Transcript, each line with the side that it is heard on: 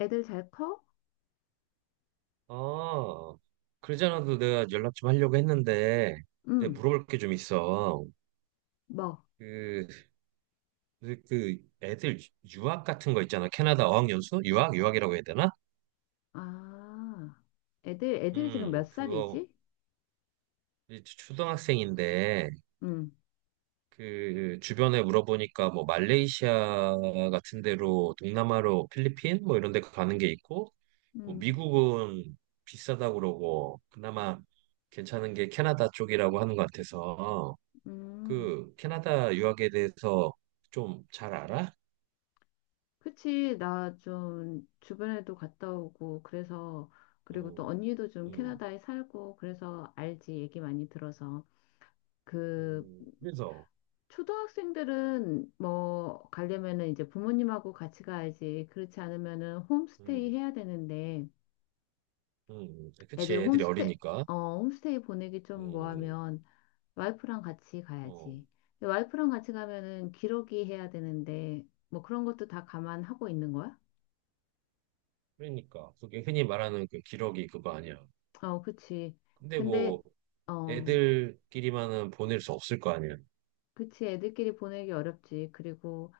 left: 애들 잘 커?
right: 아, 그러지 않아도 내가 연락 좀 하려고 했는데, 내가
left: 응,
right: 물어볼 게 좀 있어.
left: 뭐.
right: 그, 그 애들 유학 같은 거 있잖아. 캐나다 어학연수? 유학? 유학이라고 해야 되나?
left: 아, 애들이 지금 몇
right: 그거
left: 살이지?
right: 이제 초등학생인데,
left: 응,
right: 그 주변에 물어보니까 뭐 말레이시아 같은 데로 동남아로 필리핀 뭐 이런 데 가는 게 있고, 뭐
left: 응,
right: 미국은 비싸다고 그러고, 그나마 괜찮은 게 캐나다 쪽이라고 하는 것 같아서.
left: 응.
right: 그 캐나다 유학에 대해서 좀 잘 알아?
left: 그치, 나 좀 주변에도 갔다 오고, 그래서 그리고 또
right: 음,
left: 언니도 좀
right: 음,
left: 캐나다에 살고, 그래서 알지, 얘기 많이 들어서. 그,
right: 그래서,
left: 초등학생들은 뭐, 가려면은 이제 부모님하고 같이 가야지. 그렇지 않으면은 홈스테이
right: 음,
left: 해야 되는데,
right: 그치,
left: 애들
right: 애들이
left: 홈스테
right: 어리니까.
left: 홈스테이 보내기
right: 음,
left: 좀
right: 음.
left: 뭐하면, 와이프랑 같이
right: 어,
left: 가야지. 근데 와이프랑 같이 가면은 기러기 해야 되는데 뭐 그런 것도 다 감안하고 있는 거야?
right: 그러니까. 그게 흔히 말하는 그 기러기 그거 아니야.
left: 어, 그치.
right: 근데
left: 근데
right: 뭐,
left: 어,
right: 애들끼리만은 보낼 수 없을 거 아니야.
left: 그치. 애들끼리 보내기 어렵지. 그리고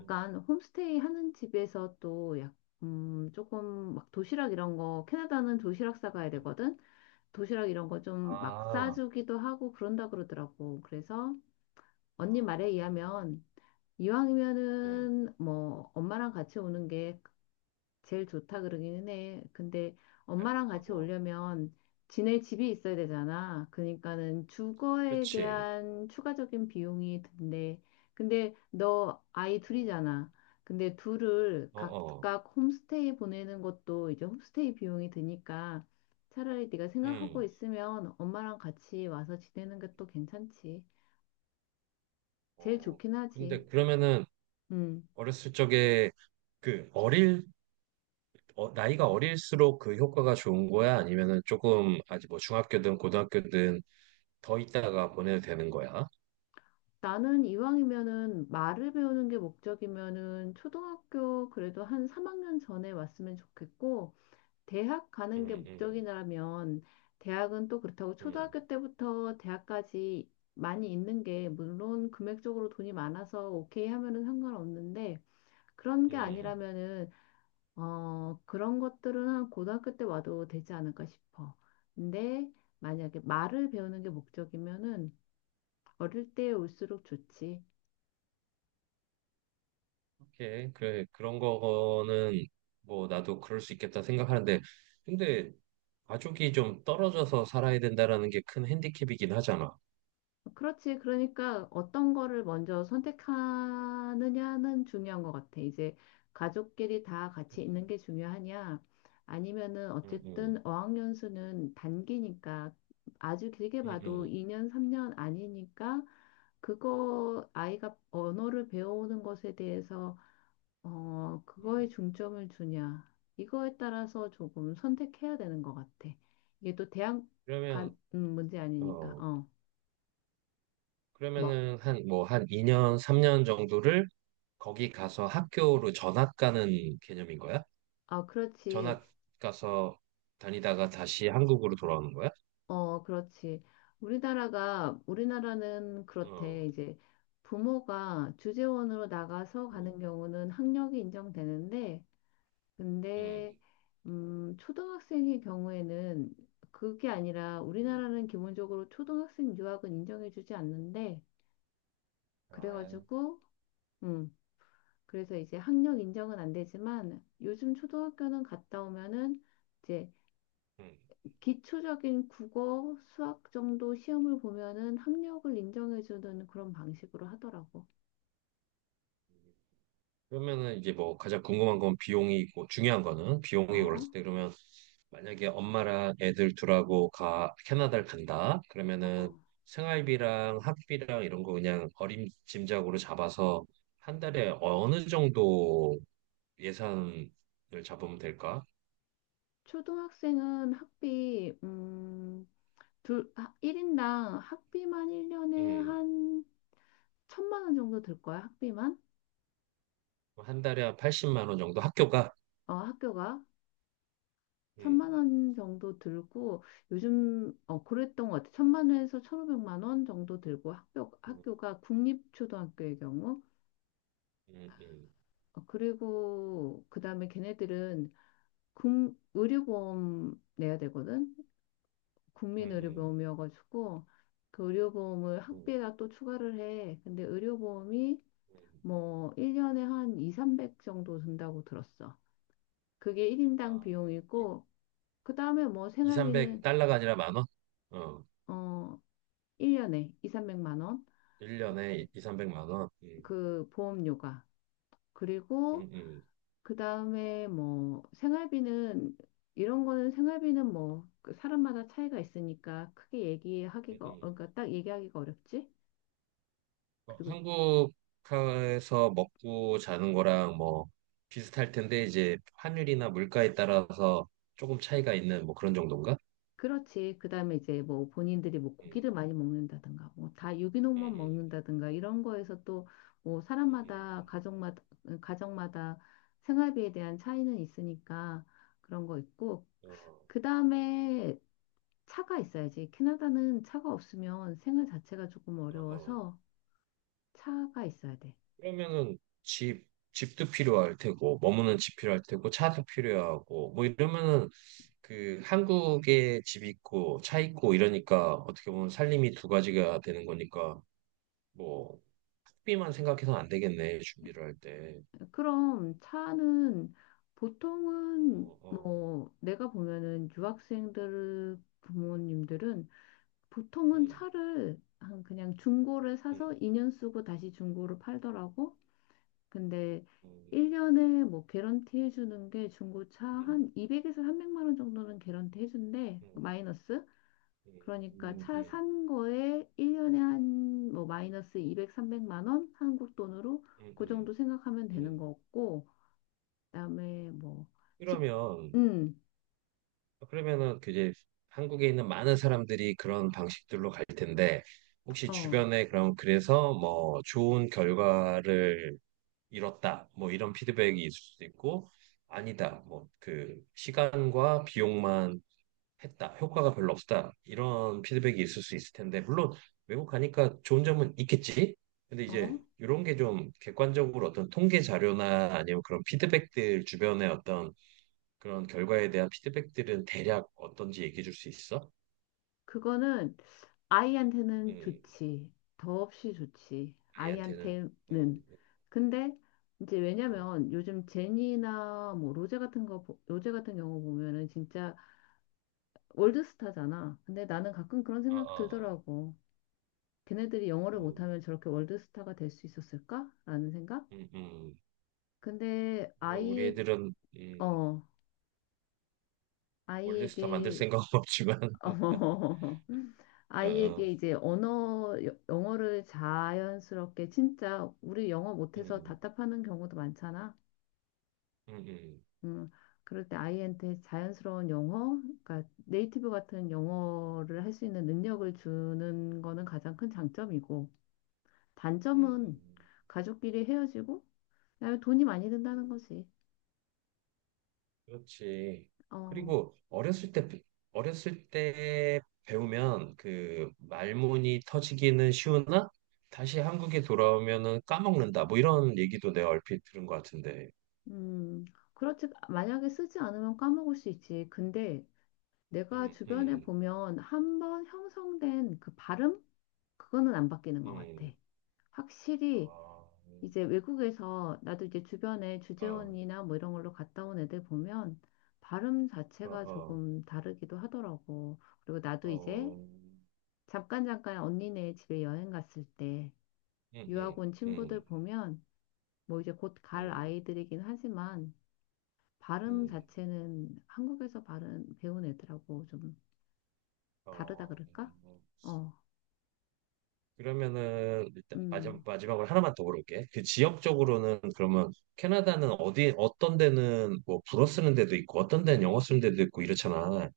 right: 음,
left: 홈스테이 하는 집에서 조금 막 도시락 이런 거, 캐나다는 도시락 싸가야
right: 음.
left: 되거든. 도시락 이런 거 좀 막
right: 아,
left: 싸주기도 하고 그런다 그러더라고. 그래서
right: 아,
left: 언니 말에 의하면
right: 음,
left: 이왕이면은 뭐 엄마랑 같이 오는 게 제일 좋다 그러기는 해. 근데 엄마랑 같이
right: 하고.
left: 오려면 지낼 집이 있어야 되잖아. 그러니까는 주거에
right: 그치.
left: 대한 추가적인 비용이 든대. 근데 너 아이
right: 어, 어,
left: 둘이잖아. 근데 둘을
right: 어, 어.
left: 각각 홈스테이 보내는 것도 이제 홈스테이 비용이 드니까 차라리 네가 생각하고
right: 음,
left: 있으면 엄마랑 같이 와서 지내는 게 또 괜찮지. 제일
right: 어.
left: 좋긴 하지.
right: 근데 그러면은
left: 음.
right: 어렸을 적에 그 어릴 나이가 어릴수록 그 효과가 좋은 거야? 아니면은 조금 아직 뭐 중학교든 고등학교든 더 있다가 보내도 되는 거야?
left: 나는 이왕이면은 말을 배우는 게 목적이면은 초등학교 그래도 한 3학년 전에 왔으면 좋겠고, 대학 가는 게
right: 음, 음,
left: 목적이라면, 대학은 또 그렇다고
right: 음,
left: 초등학교 때부터 대학까지 많이 있는 게, 물론 금액적으로 돈이 많아서 오케이 하면은 상관없는데, 그런 게
right: 음.
left: 아니라면은, 그런 것들은 한 고등학교 때 와도 되지 않을까 싶어. 근데 만약에 말을 배우는 게 목적이면은 어릴 때 올수록 좋지.
right: 오케이. 그래, 그런 거는 뭐 나도 그럴 수 있겠다 생각하는데, 근데 가족이 좀 떨어져서 살아야 된다라는 게 큰 핸디캡이긴 하잖아.
left: 그렇지. 그러니까 어떤 거를 먼저 선택하느냐는 중요한 것 같아. 이제 가족끼리 다 같이
right: 음,
left: 있는 게 중요하냐? 아니면은
right: 음, 음,
left: 어쨌든 어학연수는 단기니까, 아주 길게
right: 음,
left: 봐도
right: 음.
left: 2년, 3년 아니니까, 그거 아이가 언어를 배우는 것에 대해서
right: 음.
left: 그거에 중점을 주냐. 이거에 따라서 조금 선택해야 되는 것 같아. 이게 또 대학
right: 그러면,
left: 간 문제 아니니까.
right: 어,
left: 어. 뭐.
right: 그러면은 뭐, 한 2년, 3년 정도를 거기 가서 학교로 전학 가는 개념인 거야?
left: 아, 그렇지.
right: 전학 가서 다니다가 다시 한국으로 돌아오는 거야?
left: 어, 그렇지. 우리나라는 그렇대.
right: 어,
left: 이제 부모가 주재원으로 나가서
right: 음,
left: 가는 경우는 학력이 인정되는데,
right: 음,
left: 근데, 초등학생의 경우에는 그게 아니라,
right: 음,
left: 우리나라는 기본적으로 초등학생 유학은 인정해주지 않는데,
right: 아,
left: 그래가지고, 음, 그래서 이제 학력 인정은 안 되지만, 요즘 초등학교는 갔다 오면은, 이제
right: 음.
left: 기초적인 국어, 수학 정도 시험을 보면은 학력을 인정해주는 그런 방식으로 하더라고.
right: 그러면은 이제 뭐 가장 궁금한 건 비용이 있고 중요한 거는 비용이
left: 어,
right: 올랐을 때 그러면 만약에 엄마랑 애들 둘하고 가 캐나다를 간다 그러면은
left: 어.
right: 생활비랑 학비랑 이런 거 그냥 어림짐작으로 잡아서 한 달에 어느 정도 예산을 잡으면 될까?
left: 초등학생은 학비, 둘, 1인당 학비만 1년에
right: 음,
left: 한 1,000만 원 정도 들 거야, 학비만?
right: 한 달에 한 80만 원 정도 학교가.
left: 어, 학교가. 천만
right: 음,
left: 원 정도 들고, 요즘, 그랬던 것 같아. 1,000만 원에서 1,500만 원 정도 들고,
right: 음,
left: 학교가 국립초등학교의 경우.
right: 음, 음,
left: 어, 그리고, 그 다음에 걔네들은 의료보험 내야 되거든.
right: 음, 음,
left: 국민의료보험이어가지고 그 의료보험을
right: 음,
left: 학비에다 또 추가를 해. 근데 의료보험이
right: 음.
left: 뭐 1년에 한 이삼백 정도 든다고 들었어. 그게 1인당
right: 아, 이-
left: 비용이고, 그다음에 뭐 생활비는
right: 300달러가 아니라 만 원? 어,
left: 어 1년에 200~300만 원.
right: 1년에 2, 300만 원.
left: 그 보험료가.
right: 음,
left: 그리고
right: 음,
left: 그 다음에 뭐 생활비는, 이런 거는 생활비는 뭐그 사람마다 차이가 있으니까 크게
right: 음,
left: 얘기하기가,
right: 음.
left: 그러니까 딱 얘기하기가 어렵지.
right: 어,
left: 그리고
right: 한국에서 먹고 자는 거랑 뭐 비슷할 텐데 이제 환율이나 물가에 따라서 조금 차이가 있는 뭐 그런 정도인가?
left: 그렇지. 그 다음에 이제 뭐 본인들이 뭐
right: 음,
left: 고기를 많이 먹는다든가 뭐 다 유기농만
right: 음,
left: 먹는다든가 이런 거에서 또 뭐
right: 음,
left: 사람마다
right: 음,
left: 가정마다, 가정마다 생활비에 대한 차이는 있으니까 그런 거 있고
right: 어,
left: 그 다음에 차가 있어야지. 캐나다는 차가 없으면 생활 자체가 조금
right: 어, 어.
left: 어려워서 차가 있어야 돼.
right: 그러면은 집, 집도 필요할 테고, 머무는 집 필요할 테고, 차도 필요하고, 뭐 이러면은 그 한국에 집 있고, 차 있고 이러니까 어떻게 보면 살림이 두 가지가 되는 거니까, 뭐, 학비만 생각해서는 안 되겠네, 준비를 할 때.
left: 그럼 차는 보통은
right: 어, 어,
left: 뭐 내가 보면은 유학생들 부모님들은 보통은
right: 음,
left: 차를 한 그냥 중고를
right: 음,
left: 사서 2년 쓰고 다시 중고를 팔더라고. 근데
right: 음,
left: 1년에 뭐 개런티 해주는 게, 중고차
right: 음,
left: 한 200에서 300만 원 정도는 개런티 해준대.
right: 음,
left: 마이너스. 그러니까
right: 음,
left: 차
right: 음,
left: 산 거에 1년에 한 뭐 마이너스 200~300만 원 한국 돈으로
right: 음,
left: 그
right: 음,
left: 정도 생각하면 되는
right: 음.
left: 거고 그다음에 뭐 집,
right: 그러면
left: 음,
right: 그러면은 그 이제 한국에 있는 많은 사람들이 그런 방식들로 갈 텐데 혹시
left: 어,
right: 주변에 그럼 그래서 뭐 좋은 결과를 이뤘다 뭐 이런 피드백이 있을 수도 있고 아니다 뭐 그 시간과 비용만 했다 효과가 별로 없다 이런 피드백이 있을 수 있을 텐데 물론 외국 가니까 좋은 점은 있겠지. 근데 이제
left: 어,
right: 이런 게 좀 객관적으로 어떤 통계 자료나 아니면 그런 피드백들 주변에 어떤 그런 결과에 대한 피드백들은 대략 어떤지 얘기해 줄 수 있어?
left: 그거는 아이한테는
right: 음,
left: 좋지. 더없이 좋지.
right: 아이한테는.
left: 아이한테는.
right: 음,
left: 근데 이제
right: 어,
left: 왜냐면 요즘 제니나 뭐 로제 같은 거, 로제 같은 경우 보면은 진짜 월드스타잖아. 근데 나는 가끔 그런
right: 어, 어,
left: 생각
right: 어.
left: 들더라고. 걔네들이 영어를
right: 음,
left: 못하면 저렇게 월드스타가 될 수 있었을까 라는 생각?
right: 음, 음.
left: 근데
right: 어, 우리 애들은
left: 어,
right: 월드스타 만들
left: 아이에게,
right: 생각은 없지만,
left: 어,
right: 어,
left: 아이에게
right: 어,
left: 이제 영어를 자연스럽게, 진짜 우리 영어 못해서
right: 음,
left: 답답하는 경우도 많잖아.
right: 음, 음,
left: 음, 그럴 때 아이한테 자연스러운 영어, 그러니까 네이티브 같은 영어를 할 수 있는 능력을 주는 거는 가장 큰 장점이고, 단점은
right: 음,
left: 가족끼리 헤어지고, 그다음에 돈이 많이 든다는
right: 음.
left: 거지.
right: 그렇지.
left: 어,
right: 그리고 어렸을 때 배우면 그 말문이 터지기는 쉬우나 다시 한국에 돌아오면은 까먹는다. 뭐 이런 얘기도 내가 얼핏 들은 것 같은데.
left: 음, 그렇지. 만약에 쓰지 않으면 까먹을 수 있지. 근데 내가
right: 음,
left: 주변에
right: 음.
left: 보면, 한번 형성된 그 발음? 그거는 안 바뀌는 것 같아.
right: 음,
left: 확실히.
right: 아,
left: 이제 외국에서, 나도 이제 주변에
right: 어,
left: 주재원이나 뭐 이런 걸로 갔다 온 애들 보면 발음
right: 어,
left: 자체가
right: 어,
left: 조금 다르기도 하더라고. 그리고 나도 이제
right: 어,
left: 잠깐 언니네 집에 여행 갔을 때 유학
right: 음,
left: 온 친구들
right: 음,
left: 보면, 뭐 이제 곧 갈
right: 음,
left: 아이들이긴 하지만, 발음
right: 음,
left: 자체는 한국에서 발음 배운 애들하고 좀 다르다
right: 어.
left: 그럴까?
right: 음.
left: 어,
right: 그러면은 일단 마지막,
left: 음.
right: 마지막으로 하나만 더 물어볼게. 그 지역적으로는 그러면 캐나다는 어디 어떤 데는 뭐 불어 쓰는 데도 있고 어떤 데는 영어 쓰는 데도 있고 이렇잖아.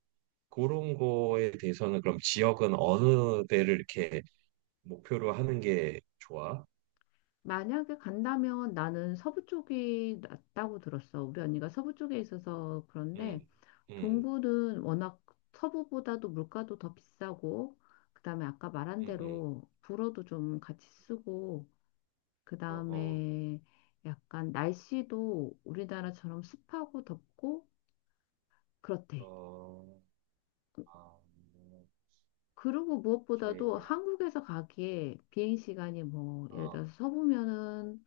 right: 그런 거에 대해서는 그럼 지역은 어느 데를 이렇게 목표로 하는 게 좋아?
left: 만약에 간다면 나는 서부 쪽이 낫다고 들었어. 우리 언니가 서부 쪽에 있어서 그런데,
right: 음, 음,
left: 동부는 워낙 서부보다도 물가도 더 비싸고, 그다음에 아까 말한
right: 음, 음,
left: 대로 불어도 좀 같이 쓰고,
right: 어, 어,
left: 그다음에 약간 날씨도 우리나라처럼 습하고 덥고 그렇대.
right: 어. 아,
left: 그리고
right: 오케이.
left: 무엇보다도
right: 예.
left: 한국에서 가기에 비행 시간이, 뭐 예를
right: 어,
left: 들어서 서부면은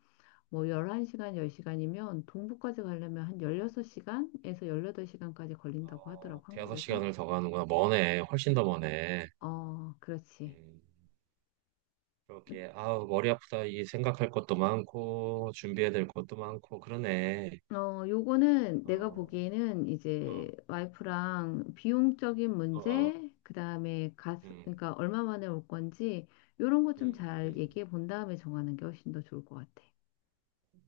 left: 뭐 11시간, 10시간이면, 동부까지 가려면 한
right: 어,
left: 16시간에서 18시간까지 걸린다고
right: 어,
left: 하더라고,
right: 대여섯
left: 한국에서.
right: 시간을 더 가는구나. 머네. 훨씬 더 머네.
left: 어, 그렇지.
right: 음, 그렇게, 아우, 머리 아프다. 이 생각할 것도 많고, 준비해야 될 것도 많고, 그러네.
left: 어, 요거는
right: 어,
left: 내가 보기에는
right: 어,
left: 이제 와이프랑 비용적인
right: 어, 어,
left: 문제, 그다음에 가
right: 음,
left: 그러니까 얼마 만에 올 건지, 요런 거 좀
right: 음,
left: 잘
right: 음.
left: 얘기해 본 다음에 정하는 게 훨씬 더 좋을 것 같아.
right: 음.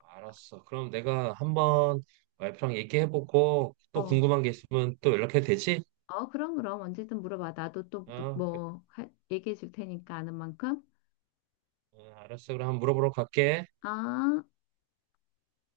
right: 알았어. 그럼 내가 한번 와이프랑 얘기해보고, 또
left: 어.
right: 궁금한 게 있으면 또 연락해도 되지?
left: 어, 그럼, 그럼. 언제든 물어봐. 나도 또, 또
right: 어,
left: 뭐, 얘기해 줄 테니까 아는 만큼.
right: 어, 알았어. 그럼 한번 물어보러 갈게.
left: 아.